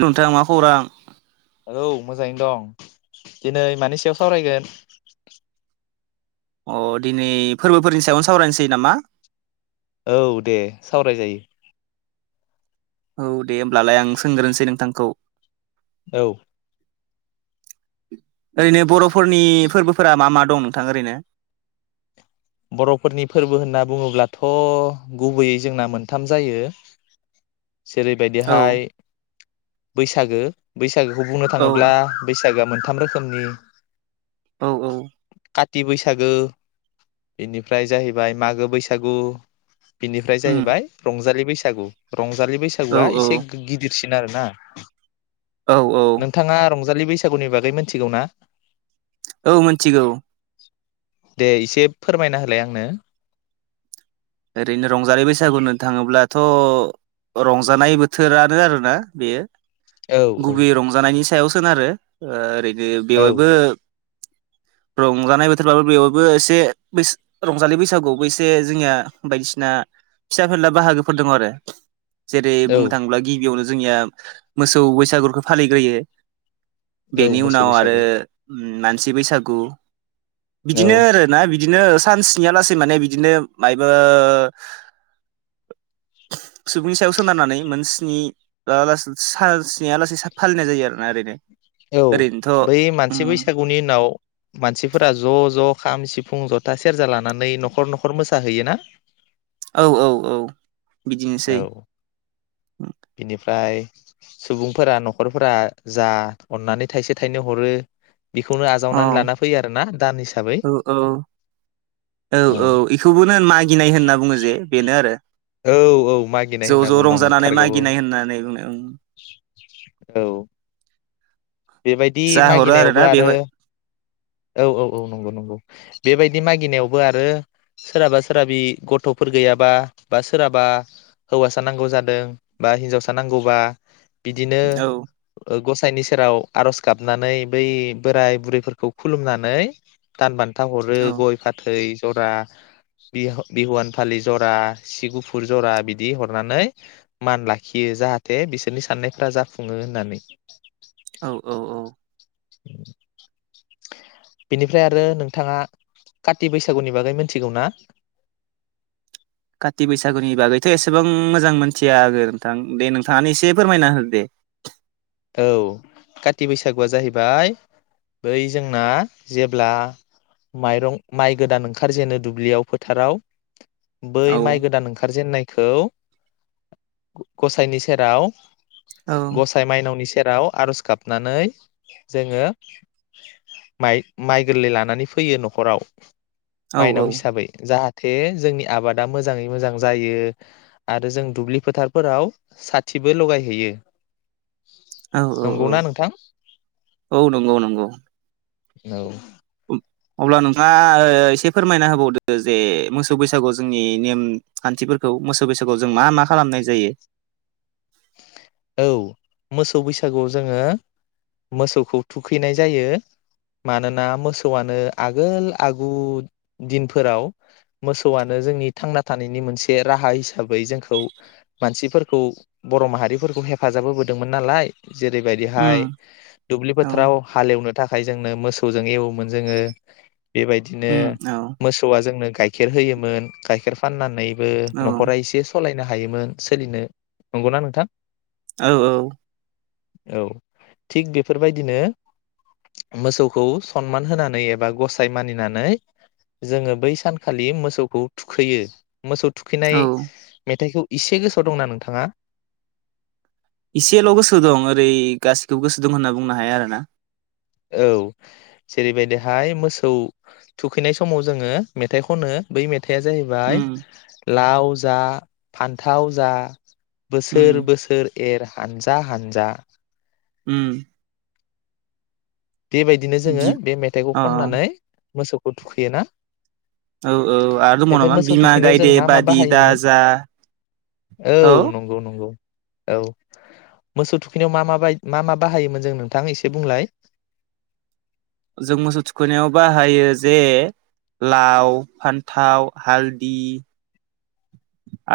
नोंथा मा खौरां? औ मोजाङैनो दं दिनै मानि सायाव सावरायगोन? अ दिनै फोरबोफोरनि सायावनो सावरायनोसै नामा औ दे सावरायजायो। औ दे होमब्लालाय आं सोंग्रोनसै नोंथांखौ औ ओरैनो बर'फोरनि फोरबोफोरा मा मा दं नोंथां ओरैनो बर'फोरनि फोरबो होनना बुङोब्लाथ' गुबैयै जोंना मोनथाम जायो। औ जेरैबायदिहाय बैसागो बैसाग बैसागोखौ बुंनो औ थाङोब्ला बैसागोआ मोनथाम रोखोमनि औ औ काथि बैसागो बेनिफ्राय जाहैबाय मागो बैसागु बिनिफ्राय उम जाहैबाय रंजालि बैसाग सागु रंजालि औ बैसागुआ औ एसे गिदिर सिन आरो ना औ औ नोंथाङा रं जालि बैसागुनि बागै मिथिगौ ना? औ मिथिगौ दे इसे फोरमायना होलाय आंनो ‌ ओरैनो रंजालि बैसागु होन थाङोब्लाथ' रंजानाय बोथोरानो आरोना बेयो औ गुबै औ रंजानायनि सायावसो आरो ओरै बे औ बेवायबो रंजानाय बोथोरबो बेवबो एसे रंजालि बैसागुबो एसे जोंनिया बायदिसिना फिसाफोरला बाहागोफोर दङ' आरो जेरै बुंनो औ थाङोब्ला गिबियावनो जों जोंनिया मोसौ बैसागुखौ फालिग्रोयो औ बेनि मोसौ उनाव आरो बैसागो उम मानसि बैसागु बिदिनो औ आरोना बिदिनो सान स्निलासेै माने बिदिनो माय ओ सुबुंनि सायाव सोनारनानै मोन स्नि ओ सा स्नि आ लागै फालिनाय जायो आरोना ओरैनो औ ओरैनोथ' बै उम मानसि बैसागुनि उनाव मानसिफोरा ज ज खाम सिफुं जथा सेरजा लानानै नखर नखर मोसाहैय ना औ औ औ औ बिदिनोसै बिनिफ ओय सुबुंफोरा नखरफोरा जा अननानै थाइसे थाइनै हरो बेखौनो औ आजावनानै लाना फैयो आरोना दान हिसाबै औ औ औ औ एखौबोनो मागिनाय होनना बुङो जे बेनो आरो औ औ ज' मागिनाय होनना ज' बुंङो रंजानानै नथारगौ मागिनाय होननानै बुंनो औ औ बेबायदि जा हरो मागिनायावबो आरोना आरो बेवहाय औ औ औ नंगौ नंगौ बेबायदि मागिनायावबो आरो सोरहाबा सोरहाबि गथफोर गैयाबा बा सोरहाबा हौवासा नांगौ जादों बा हिनजावसा नांगौबा बिदिनो औ ओ गसाय साइनि सेराव आर'ज गाबनानै बै बोराइ- बुरैफोरखौ खुलुमनानै दानबान थाहरो औ गय-फाथै जरा, बिहु-बिहुवान फालि जरा, सि गुफुर जरा बिदि हरनानै मान लाखियो, जाहाथे बिसोरनि साननायफ्रा जाफुङो होननानै। औ औ औ [inaudible] बिनिफ्राय आरो नोंथाङा काति बैसागुनि बागै मोनथिगौ ना? काति बैसागुनि बागैथ' एसेबां मोजां मोनथिया आङो नोंथां, दे नोंथाङानो एसे फोरमायना हो दे। औ काति बैसागुआ जाहैबाय बै जोंना जेब्ला माइरं माइ गोदान ओंखार जेनो दुब्लियाव, फोथाराव बै औ माइ गोदान ओंखारजेननाय खौ गसाइनि सेराव औ गसाइ माइनावनि सेराव आर'ज गाबनानै जोङो माइ-माइ गोरलै लानानै फैयो न'खराव। औ माइनाव हिसाबै जाहा थे जोंनि आबादा मोजाङै मोजां जायो आरो जों दुब्लि फोथारफोराव साथिबो लगायहैयो। औ औ औ नंगौना नोंथां औ नंगौ नंगौ औ उम अब्ला नोंथाङा ओ एसे फोरमायना होबावदो जे मोसौ बैसागु जोंनि नेम-खान्थिफोरखौ मोसौ बैसागु जों मा मा खालामनाय जायो? औ मोसौ बैसागुआव जोङो मोसौखौ थुखैनाय जायो। मानोना मोसौआनो आगोल आगु दिनफोराव मोसौआनो जोंनि थांना थानायनि मोनसे राहा हिसाबै जोंखौ मानसिफोरखौ बर' माहारि फोरफोरखौ हेफाजाब होबोदोंमोन नालाय जेरैबायदिहाय उम दुब्लि औ फोथाराव हालेवनो थाखा य जोंनो मोसौजों एवोमोन जोङो बेबायदिनो उम औ मोसौआ जोंनो गाइखेर होयोमोन, गाइखेर फाननानै बे औ न'खरा एसे सालायनो हा हायोमोन सोलिनो। नंगौना नोंथां? औ औ औ थिग बेफोरबायदिनो मोसौखौ सनमान होनानै एबा गसाइ मानिनानै जोङो बै सानखालि मोसौखौ थुखैयो। मोसौ थुखैनाय औ मेथाइखौ इसे गोसोआव दंना नोंथाङा? इसेल' गोसोआव दं ओरै गासिखौबो गोसो दं होनना बुंनो हाया आरोना। औ जेरैबायदिहाय मोसौ थुखैनाय समाव जोङो मेथाइ खनो बै मे थाया‌ जाहैबाय उम लाव जा, फान्थाव जा बोसोर उम बोसोर एर हानजा हानजा उम बेबायदिनो जोङो बि बे मेथाइखौ अ खननानै मोसौखौ थुखैयो ना? औ औ आरो दंबावो नामा बिमा थुखैनायाव गायदे जों मा मा बादि बाहायोमोन दाजा, औ नंगौ नंगौ औ मोसौ थुखैनायाव मा मा बाय मा मा बाहायोमोन जों नोंथां एसे बुंलाय। जों मोसौ थुखैनायाव बाहायो जे लाव फान्थाव हालददि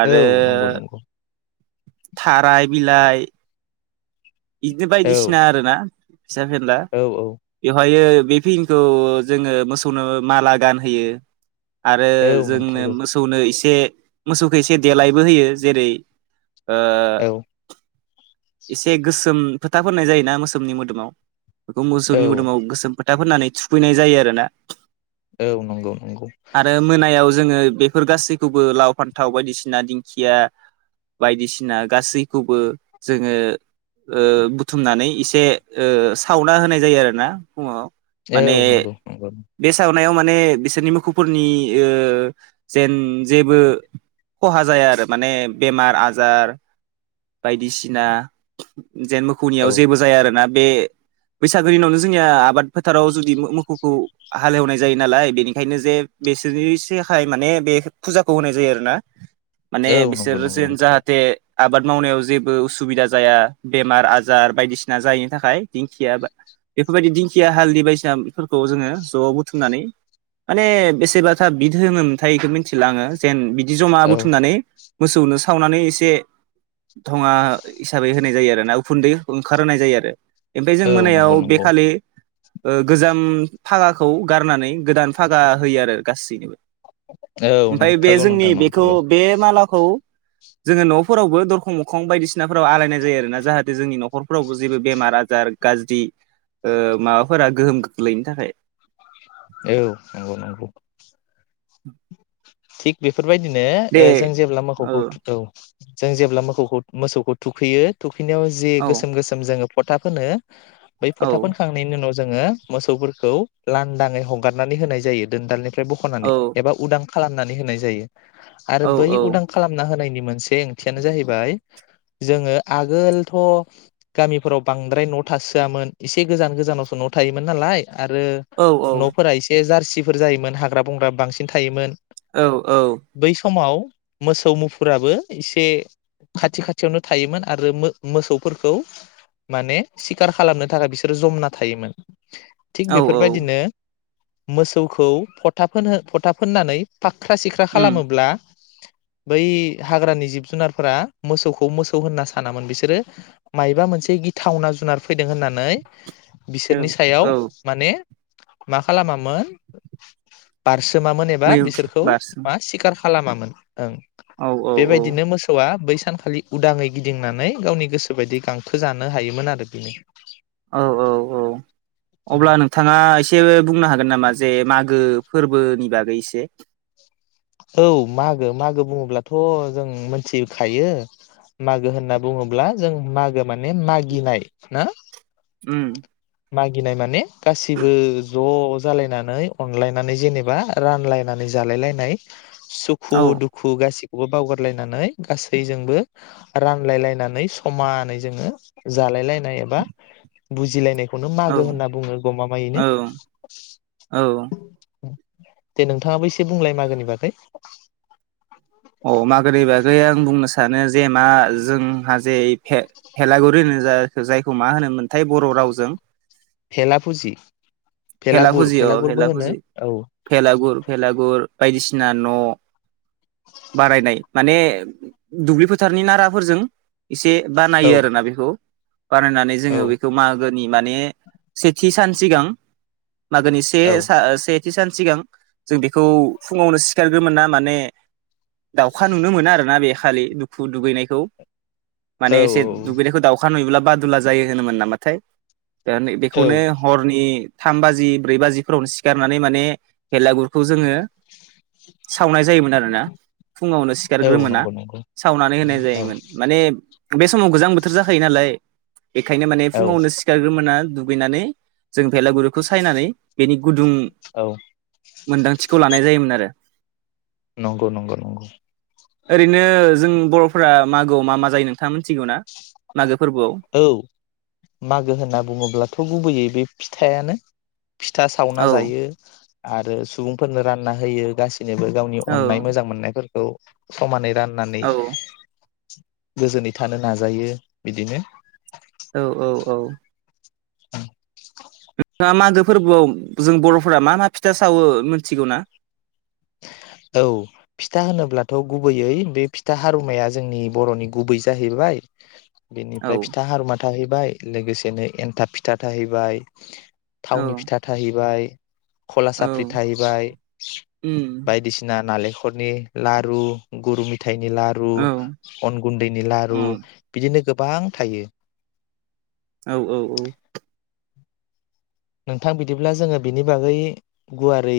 आरो औ नंगौ नंगौ थाराय बिलाइ इदिनो औ बायदिसिना आरो ना। फिसा फेनला औ औ बेवहायो बे फिमखौ जोङो मोसौनो माला गानहोयो आरो औ जोंनो नंथारगौ मोसौनो एसे मोसौखौ एसे देलायबो होयो जेरै ओ औ एसे सोम फोथा फनाय जायोना मोसोमनि मोदोमाव औ मोसौनि मोदोमाव गोसोम फो था फुनानै थुखैनाय जायो आरोना औ नंगौ नंगौ आरो मोनायाव जोङो बेफोर गासैखौबो लाव फान्थाव बायदिसिना दिंखिया बायदिसिना गासैखौबो जोङो ओ बुथुमनानै एसे सावना होनाय जायो आरोना फुङाव औ नंगौ नंगौ। मायाव माने बिसोरनि मुखुफोरनि ओ जेन जेबो खहा जाया आरो माने बेमार आजार बायदिसिना जेन मोखौनियाव औ जेबो जाया आरोना बे बैसागोनि उनावनो जोंनिया आबाद फोथाराव जुदि मोखौखौ हालेवनाय जायो नालाय बेनिखायनो जे बिसोरनि साय माने बे फुजाखौ होनाय जायो आरोना माने औ बिसोर नंगौ नंगौ जेन नंथारगौ जाहाथे आबाद मावनायाव जेबो उसुबिदा जाया बेमार आजार बायदिसिना जायिनि थाखाय दिंखिया बेफोरबायदि दिंखिया हालदि बायसिनाफोरखौ जोङो ज' बुथुमनानै माने बेसेबाथा बिदहोनोमोनथाय बेखौ मिथिला आङो जेन जमा औ बुथुमनानै मोसौनो सावनानै एसे धङा हिसाबै हो नाय जायो आरो ना उखुन्दै ओंखार होनाय जायो आरो ओमफाय जों औ मोनायाव नंगौ बे नंगौ खालि ओ गोजाम फागाखौ गारनानै गोदान फागा होयो आरो गासैनोबो। औ ओमफाय बे नंथारगौ जोंनि नोंथां बेखौ नंथारगौ बे मालाखौ जोङो न'फोरावबो दरखं मोखं बायदिसिनाफोराव आलाय जायो आरोना जाहाथे जोंनि न'खर फोरावबो जेबो बेमार आजार गाज्रि ओ माबाफोरा गोहोम खोख्लैनो थाखाय। औ नंगौ नंगौ। [inaudible] थिक बेफोर बायदिनो दे ओ जों जेब्ला औ मोखौखौ थुख औ जों जेब्ला मोखौखौ मोसौखौ थुखैयो थुख खैनायाव जे औ गोसोम गोसोम जोङो फोथा फोनो बै औ फोथा फोनखांनायनि उनाव जोङो मोसौफोरखौ लांदाङै हगारनानै होनाय जायो दोनदालनि औ बख'नानै एबा उदां खालामनानै होनाय जायो। आरो औ बै उदां खालामना होनायनि मोनसे ओंथियानो जाहैबाय जोङो आगोलथ' गामिफोराव बांद्राय न' थासोआमोन एसे गोजान गोजानावसो न' थायोमोन नालाय। आरो औ न'फोरा एसे जारसि फोर जायोमोन हाग्रा बंग्रा बांसिन थायोमोन। औ औ बै समाव मोसौ मुफुराबो इसे खाथि खाथियावनो थायोमोन आरो मो- मोसौफोरखौ माने सिखार खालामनो थाखाय बिसोरो जमना थायोमोन। थिग औ बेफोर औ बायदिनो मोसौखौ फथा फोनहो फथा फोननानै फाख्रा सिख्रा उम खालामोब्ला बै हाग्रानि जिब जुनारफोरा मोसौखौ मोसौ होनना सानामोन। बिसोरो मायबा मोनसे गिथावना जुनार फैदों होननानै औ बिसोरनि सायाव औ माने मा खालामामोन बारसो मामोन एबा मै बिसोर औ बारसोम मा सिगाब खालामामोन ओं औ औ औ बेबायदिनो मोसौआ बैस सानखालि उदाङै गिदिंनानै गावनि गोसो बायदि गांखो जानो हायोमोन आरो बेनो औ औ औ अब्ला नोंथाङा एसे बुंनो हा गोन नामा जे मागो फोरबोनि बागै एसे औ मागो मागो बुङोब्लाथ' जों मोनथिखायो मागो होनना बुङोब्ला जों मागो माने मागिनाय ना उम मागिनाय माने गासिबो ज' जालायनानै अनलायनानै जेनेबा रानलायनानै जालाय लायनाय सुखु औ दुखु गासि खौबो बावगारलायनानै गासैबो रानलाय लायनानै समानै जोङो जालायनाय एबा बुजिलायनायखौ नो औ मागो होनना बुङो गमामायैनो औ औ उम दे नोंथाङाबो एसे बुंलाय मागोनि बागै अ मागोनि बाग बे आं बुंनो सानो जे मा जोंहा जे भे भेलागुरि होनो जाय जायखौ मा होनोमोनथाय बर' रावजों भेला फुजि भेला भेलागुर फुजि अ भेलागुरबो भेला होनो फुजि औ भेलागुर भेलागुर बायदिसिना न' बारायनाय माने दुब्लि फोथारनि नाराफोरजों एसे बानायो औ आरो ना बिखौ बानायनानै औ जोङो बेखौ मागो नि माने सेथि सान सिगां मागोनि से सा से थि सान सिगां जों बेखौ फुङावनो सिखारग्रोमोना माने दाउखा नुनो मोना आरोना बे खालि दुखु दुगैनायखौ माने औ एसे दुगैनायखौ दाउखा नुयोब्ला बादुला जायो होनोमोन नामाथाय दा नै औ बेखौनो हरनि थाम बाजि ब्रै बाजिफोरावनो सिखारनानै माने भेरलागुरखौ जोङो सावनाय जायोमोन आरोना फुङावनो औ सिखारग्रोमोना नंगौ नंगौ सावनानै होनाय औ जायोमोन माने बे समाव गोजां बोथोर जाखायो नालाय बेखायनो माने औ फुङावनो सिखारग्रोमोना दुगैनानै जों भेलागुर खौ सायनानै बिनि गुदुं औ मोनदांथिखौ लानाय जायोमोन आरो नंगौ नंगौ नंगौ ओरैनो जों बर'फोरा मागोआव मा मा जायो नोंथाङा मिथिगौ ना मागो फोरबोआव औ मागो होनना बुङोब्लाथ' गुबैयै बे फिथा थायानो फिथा सावना औ जायो आरो सुबुंफोरनो रानना होयो गासिब नैबो गावनि औ अन्नाय मोजां मोननायफोरखौ समानै रान नानै औ गोजोनै थानो नाजायो बिदिनो औ औ नोंथाङा मागो फोरबोआव जों बर'फोरा मा मा फिथा सावो मोनथिगौ ना औ फिथा होनोब्लाथ' गुबैयै बे फिथा हारुमाया जोंनि बर'नि गुबै जाहैबाय औ बिनिफ्राय फिथा हारुमा थाहैबाय लोगोसेनो एनथाब फिथा थाहैबाय औ थावनि फिथा थाहैबाय खला औ साफ्रि थाहैबाय उम नालेंखरनि लारु गुरु मेथाइ थाइनि लारु औ अन गुन्दैनि लारु उम बिदिनो गो गोबां थायो औ औ औ नोंथां बिदिब्ला जोङो बिनि बागै गुवारै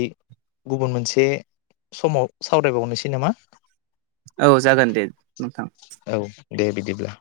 गुबुन मोनसे समाव सावरायबावनोसै नामा औ जागोन दे नोंथां औ दे बिदिब्ला